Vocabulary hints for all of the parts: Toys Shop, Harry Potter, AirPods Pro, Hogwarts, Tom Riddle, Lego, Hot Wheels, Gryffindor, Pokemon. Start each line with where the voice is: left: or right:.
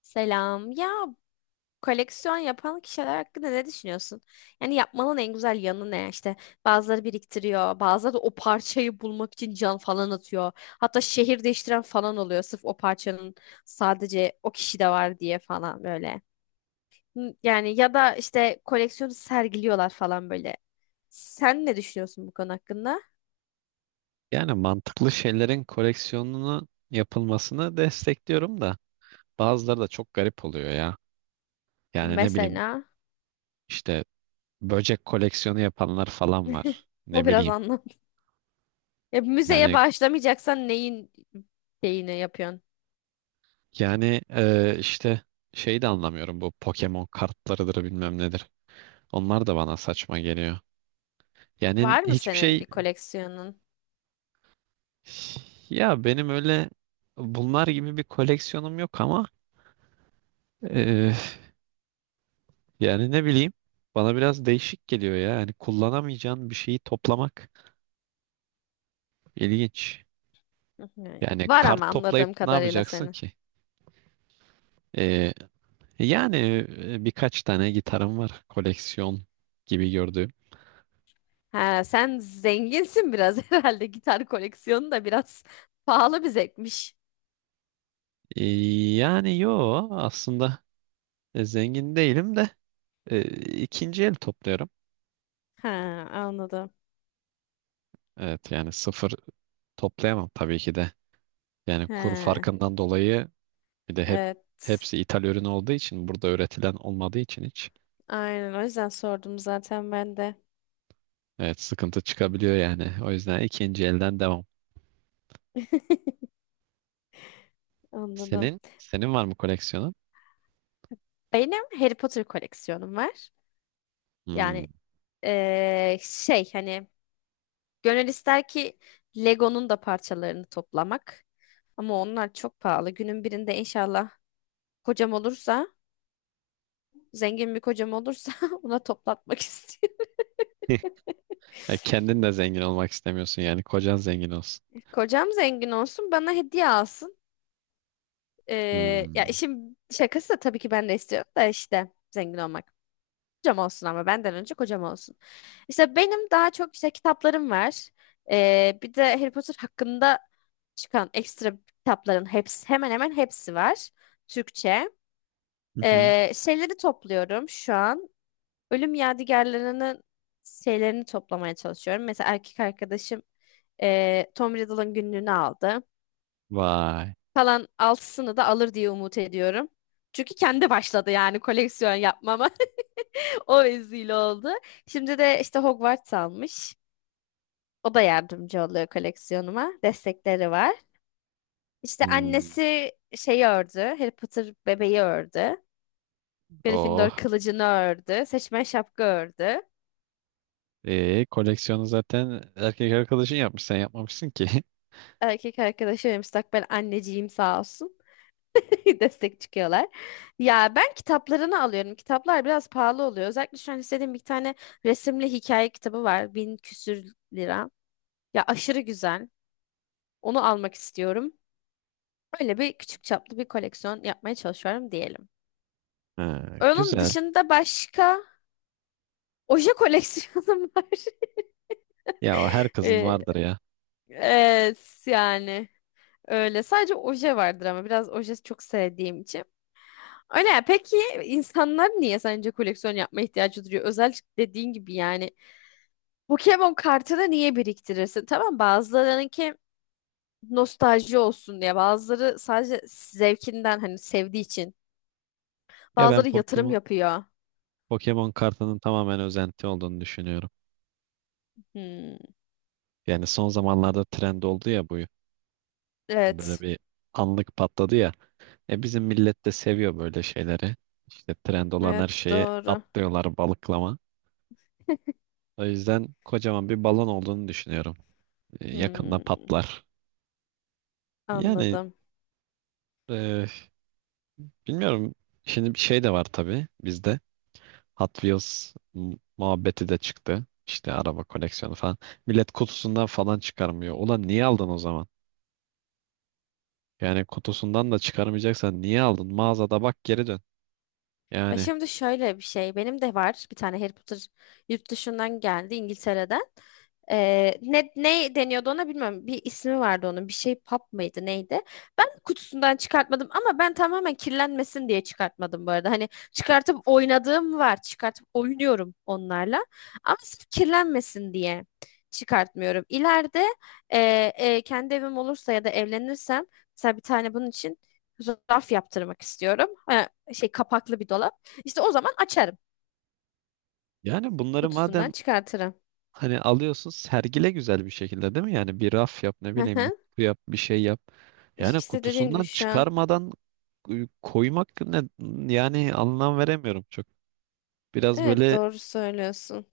left: Selam. Ya koleksiyon yapan kişiler hakkında ne düşünüyorsun? Yani yapmanın en güzel yanı ne? İşte bazıları biriktiriyor, bazıları da o parçayı bulmak için can falan atıyor. Hatta şehir değiştiren falan oluyor sırf o parçanın sadece o kişide var diye falan böyle. Hı, yani ya da işte koleksiyonu sergiliyorlar falan böyle. Sen ne düşünüyorsun bu konu hakkında?
right: Yani mantıklı şeylerin koleksiyonunu yapılmasını destekliyorum da bazıları da çok garip oluyor ya. Yani ne bileyim
left: Mesela
right: işte böcek koleksiyonu yapanlar falan var.
left: bu
right: Ne
left: biraz
right: bileyim.
left: anlam. Ya müzeye
right: Yani
left: bağışlamayacaksan neyin şeyini yapıyorsun?
right: yani işte şeyi de anlamıyorum, bu Pokemon kartlarıdır bilmem nedir. Onlar da bana saçma geliyor. Yani
left: Var mı
right: hiçbir
left: senin
right: şey.
left: bir koleksiyonun?
right: Ya benim öyle bunlar gibi bir koleksiyonum yok ama e, yani ne bileyim bana biraz değişik geliyor ya. Yani kullanamayacağın bir şeyi toplamak ilginç.
left: Hı hı.
right: Yani
left: Var ama
right: kart toplayıp
left: anladığım
right: ne
left: kadarıyla
right: yapacaksın
left: senin.
right: ki? Ee, yani, birkaç tane gitarım var, koleksiyon gibi gördüğüm.
left: Ha, sen zenginsin biraz herhalde. Gitar koleksiyonu da biraz pahalı bir zevkmiş.
right: Ee, yani yo, aslında zengin değilim de, e, ikinci el topluyorum.
left: Ha, anladım.
right: Evet, yani sıfır toplayamam tabii ki de. Yani kur
left: Ha,
right: farkından dolayı, bir de hep
left: evet.
right: hepsi ithal ürün olduğu için, burada üretilen olmadığı için hiç.
left: Aynen o yüzden sordum zaten ben de.
right: Evet, sıkıntı çıkabiliyor yani. O yüzden ikinci elden devam.
left: Anladım.
right: Senin? Senin var mı koleksiyonun?
left: Benim Harry Potter koleksiyonum var.
right: Hmm.
left: Yani şey hani gönül ister ki Lego'nun da parçalarını toplamak. Ama onlar çok pahalı. Günün birinde inşallah kocam olursa, zengin bir kocam olursa ona toplatmak istiyorum.
right: E, kendin de zengin olmak istemiyorsun yani. Kocan zengin olsun.
left: Kocam zengin olsun, bana hediye alsın. Ee, ya
right: Hmm.
left: işin şakası da tabii ki ben de istiyorum da işte zengin olmak. Kocam olsun ama benden önce kocam olsun. İşte benim daha çok işte kitaplarım var. Bir de Harry Potter hakkında çıkan ekstra kitapların hepsi hemen hemen hepsi var. Türkçe.
right: Hı hı.
left: Şeyleri topluyorum şu an. Ölüm yadigarlarının şeylerini toplamaya çalışıyorum. Mesela erkek arkadaşım Tom Riddle'ın günlüğünü aldı.
right: Vay.
left: Kalan altısını da alır diye umut ediyorum. Çünkü kendi başladı yani koleksiyon yapmama. O vesile oldu. Şimdi de işte Hogwarts almış. O da yardımcı oluyor koleksiyonuma. Destekleri var. İşte
right: Hmm.
left: annesi şeyi ördü. Harry Potter bebeği ördü. Gryffindor
right: Oh.
left: kılıcını ördü. Seçmen şapka ördü.
right: E, koleksiyonu zaten erkek arkadaşın yapmış. Sen yapmamışsın ki.
left: Erkek arkadaşı ve müstakbel anneciğim sağ olsun. destek çıkıyorlar. Ya ben kitaplarını alıyorum. Kitaplar biraz pahalı oluyor. Özellikle şu an istediğim bir tane resimli hikaye kitabı var. Bin küsür lira. Ya aşırı güzel. Onu almak istiyorum. Öyle bir küçük çaplı bir koleksiyon yapmaya çalışıyorum diyelim.
right: Ha,
left: Onun
right: güzel.
left: dışında başka oje koleksiyonum var.
right: Ya o her kızın
left: Ee,
right: vardır ya.
left: evet yani öyle. Sadece oje vardır ama biraz oje çok sevdiğim için. Öyle ya. Peki insanlar niye sence koleksiyon yapma ihtiyacı duyuyor? Özellikle dediğin gibi yani Pokemon kartını niye biriktirirsin? Tamam bazılarınınki nostalji olsun diye. Bazıları sadece zevkinden hani sevdiği için.
right: Ya ben
left: Bazıları yatırım
right: Pokemon
left: yapıyor.
right: Pokemon kartının tamamen özenti olduğunu düşünüyorum.
left: Hmm,
right: Yani son zamanlarda trend oldu ya bu. Böyle
left: evet.
right: bir anlık patladı ya. E bizim millet de seviyor böyle şeyleri. İşte trend olan her
left: Evet
right: şeye
left: doğru.
right: atlıyorlar balıklama. O yüzden kocaman bir balon olduğunu düşünüyorum. E, yakında
left: Hmm,
right: patlar. Yani,
left: anladım.
right: e, bilmiyorum. Şimdi bir şey de var tabii bizde. Hot Wheels muhabbeti de çıktı. İşte araba koleksiyonu falan. Millet kutusundan falan çıkarmıyor. Ulan niye aldın o zaman? Yani kutusundan da çıkarmayacaksan niye aldın? Mağazada bak, geri dön.
left: Ya
right: Yani
left: şimdi şöyle bir şey. Benim de var bir tane Harry Potter yurt dışından geldi İngiltere'den. Ne deniyordu ona bilmiyorum. Bir ismi vardı onun. Bir şey pub mıydı neydi? Ben kutusundan çıkartmadım ama ben tamamen kirlenmesin diye çıkartmadım bu arada. Hani çıkartıp oynadığım var. Çıkartıp oynuyorum onlarla. Ama sırf kirlenmesin diye çıkartmıyorum. İleride e, kendi evim olursa ya da evlenirsem mesela bir tane bunun için raf yaptırmak istiyorum. Ha, şey kapaklı bir dolap. İşte o zaman açarım.
right: yani bunları
left: Kutusundan
right: madem
left: çıkartırım.
right: hani alıyorsun, sergile güzel bir şekilde, değil mi? Yani bir raf yap, ne
left: Hı
right: bileyim bir
left: hı.
right: kutu yap, bir şey yap. Yani
left: İşte dediğim gibi
right: kutusundan
left: şu an.
right: çıkarmadan koymak ne, yani anlam veremiyorum çok. Biraz
left: Evet
right: böyle
left: doğru söylüyorsun.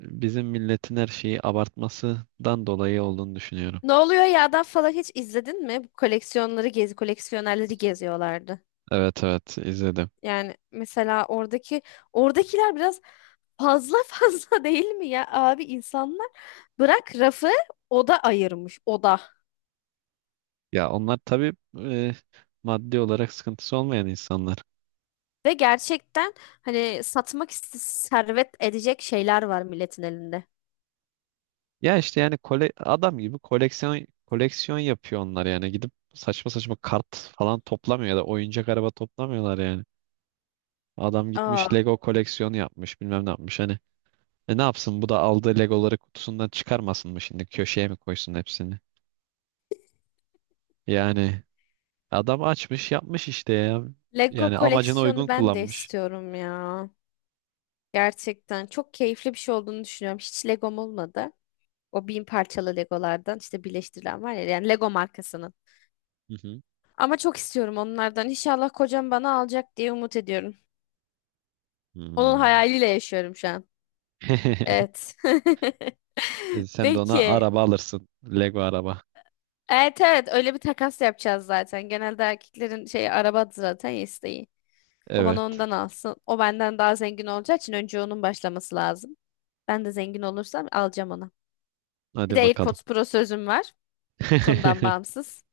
right: bizim milletin her şeyi abartmasından dolayı olduğunu düşünüyorum.
left: Ne oluyor ya da falan hiç izledin mi? Bu koleksiyonları gezi, koleksiyonerleri geziyorlardı.
right: Evet, evet izledim.
left: Yani mesela oradaki oradakiler biraz fazla fazla değil mi ya abi insanlar bırak rafı oda ayırmış oda.
right: Ya onlar tabii e, maddi olarak sıkıntısı olmayan insanlar.
left: Ve gerçekten hani satmak iste servet edecek şeyler var milletin elinde.
right: Ya işte yani adam gibi koleksiyon yapıyor onlar, yani gidip saçma saçma kart falan toplamıyor ya da oyuncak araba toplamıyorlar yani. Adam gitmiş
left: Aa,
right: Lego koleksiyonu yapmış, bilmem ne yapmış hani. E ne yapsın, bu da aldığı Legoları kutusundan çıkarmasın mı şimdi, köşeye mi koysun hepsini? Yani adam açmış yapmış işte ya.
left: Lego
right: Yani amacına uygun
left: koleksiyonu ben de
right: kullanmış.
left: istiyorum ya. Gerçekten çok keyifli bir şey olduğunu düşünüyorum. Hiç Legom olmadı. O bin parçalı Legolardan işte birleştirilen var ya yani Lego markasının.
right: Hı hı.
left: Ama çok istiyorum onlardan. İnşallah kocam bana alacak diye umut ediyorum. Onun
right: Hmm.
left: hayaliyle yaşıyorum şu an. Evet.
right: E sen de ona
left: Peki.
right: araba alırsın. Lego araba.
left: Evet evet öyle bir takas yapacağız zaten. Genelde erkeklerin şey arabadır zaten isteği. O bana
right: Evet.
left: ondan alsın. O benden daha zengin olacağı için önce onun başlaması lazım. Ben de zengin olursam alacağım ona. Bir de
right: Hadi bakalım.
left: AirPods Pro sözüm var. Konudan bağımsız.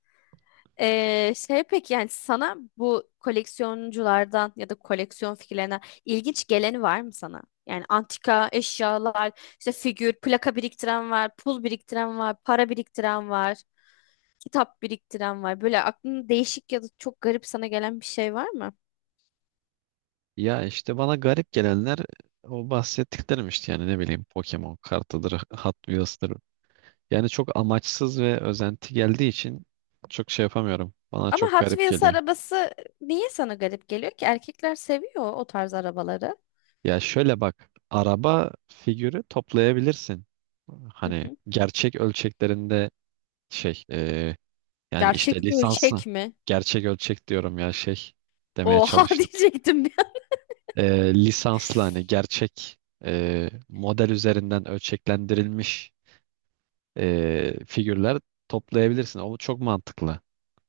left: Şey peki yani sana bu koleksiyonculardan ya da koleksiyon fikirlerine ilginç geleni var mı sana? Yani antika eşyalar, işte figür, plaka biriktiren var, pul biriktiren var, para biriktiren var, kitap biriktiren var. Böyle aklına değişik ya da çok garip sana gelen bir şey var mı?
right: Ya işte bana garip gelenler o bahsettiklerim işte, yani ne bileyim Pokemon kartıdır, Hot Wheels'tır. Yani çok amaçsız ve özenti geldiği için çok şey yapamıyorum. Bana
left: Ama
right: çok
left: Hot
right: garip
left: Wheels
right: geliyor.
left: arabası niye sana garip geliyor ki? Erkekler seviyor o tarz arabaları.
right: Ya şöyle bak, araba figürü toplayabilirsin.
left: Hı
right: Hani
left: hı.
right: gerçek ölçeklerinde şey, e, yani işte
left: Gerçek
right: lisansla
left: ölçek mi?
right: gerçek ölçek diyorum ya, demeye
left: Oha
right: çalıştım.
left: diyecektim bir
right: E, lisansla hani gerçek model üzerinden ölçeklendirilmiş figürler toplayabilirsin. O çok mantıklı.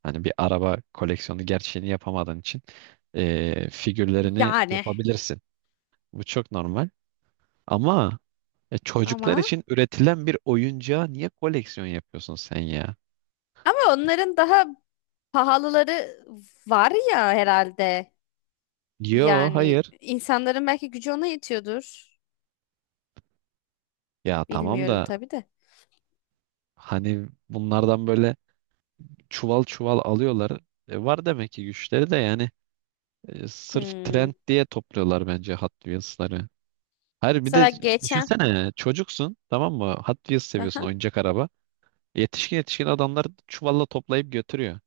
right: Hani bir araba koleksiyonu gerçeğini yapamadığın için figürlerini
left: yani
right: yapabilirsin. Bu çok normal. Ama çocuklar
left: ama
right: için üretilen bir oyuncağa niye koleksiyon yapıyorsun sen ya?
left: ama onların daha pahalıları var ya herhalde.
right: Yo,
left: Yani
right: hayır.
left: insanların belki gücü ona yetiyordur.
right: Ya tamam
left: Bilmiyorum
right: da
left: tabii de.
right: hani bunlardan böyle çuval çuval alıyorlar. E, var demek ki güçleri de, yani sırf
left: Hmm.
right: trend diye topluyorlar bence Hot Wheels'ları. Hayır bir de
left: Mesela geçen
right: düşünsene, çocuksun tamam mı? Hot Wheels seviyorsun,
left: aha.
right: oyuncak araba. Yetişkin yetişkin adamlar çuvalla toplayıp götürüyor.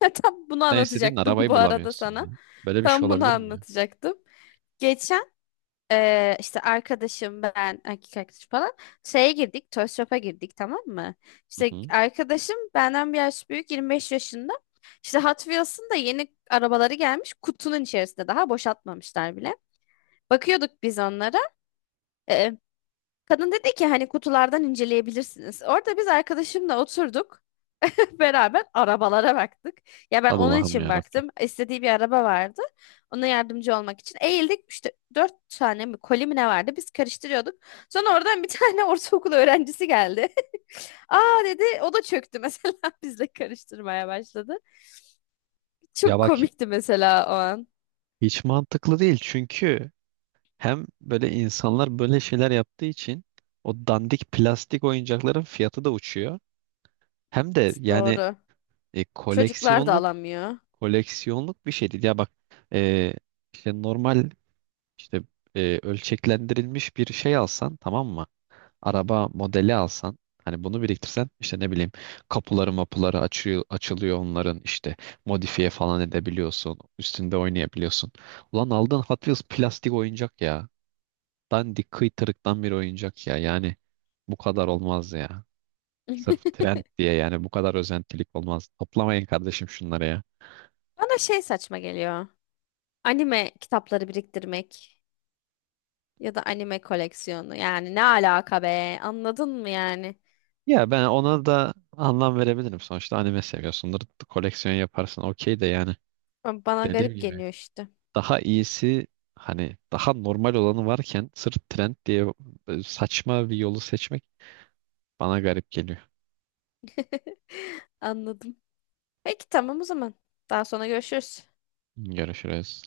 left: Tam bunu
right: Sen istediğin
left: anlatacaktım
right: arabayı
left: bu arada
right: bulamıyorsun ya.
left: sana.
right: Böyle bir şey
left: Tam bunu
right: olabilir mi ya?
left: anlatacaktım. Geçen işte arkadaşım ben erkek arkadaşım falan şeye girdik Toys Shop'a girdik tamam mı?
right: Hı
left: İşte
right: hı.
left: arkadaşım benden bir yaş büyük 25 yaşında. İşte Hot Wheels'ın da yeni arabaları gelmiş kutunun içerisinde daha boşaltmamışlar bile. Bakıyorduk biz onlara. Ee, kadın dedi ki hani kutulardan inceleyebilirsiniz. Orada biz arkadaşımla oturduk beraber arabalara baktık. Ya ben onun
right: Allah'ım
left: için
right: ya Rabbim.
left: baktım. İstediği bir araba vardı. Ona yardımcı olmak için eğildik. İşte dört tane mi koli mi ne vardı? Biz karıştırıyorduk. Sonra oradan bir tane ortaokul öğrencisi geldi. Aa dedi o da çöktü mesela bizle karıştırmaya başladı.
right: Ya
left: Çok
right: bak,
left: komikti mesela o an.
right: hiç mantıklı değil çünkü hem böyle insanlar böyle şeyler yaptığı için o dandik plastik oyuncakların fiyatı da uçuyor. Hem de yani
left: Doğru.
right: e,
left: Çocuklar da
right: koleksiyonluk
left: alamıyor.
right: koleksiyonluk bir şey değil. Ya bak, e, işte normal, İşte ölçeklendirilmiş bir şey alsan tamam mı? Araba modeli alsan, hani bunu biriktirsen, işte ne bileyim kapıları mapuları açıyor, açılıyor onların, işte modifiye falan edebiliyorsun. Üstünde oynayabiliyorsun. Ulan aldığın Hot Wheels plastik oyuncak ya. Dandik kıytırıktan bir oyuncak ya. Yani bu kadar olmaz ya. Sırf trend diye yani bu kadar özentilik olmaz. Toplamayın kardeşim şunları ya.
left: Bana şey saçma geliyor. Anime kitapları biriktirmek ya da anime koleksiyonu. Yani ne alaka be? Anladın mı yani?
right: Ya ben ona da anlam verebilirim. Sonuçta anime seviyorsundur. Koleksiyon yaparsın okey de yani.
left: Ama bana
right: Dediğim
left: garip
right: gibi,
left: geliyor işte.
right: daha iyisi hani daha normal olanı varken sırf trend diye saçma bir yolu seçmek bana garip geliyor.
left: Anladım. Peki tamam o zaman. Daha sonra görüşürüz.
right: Görüşürüz.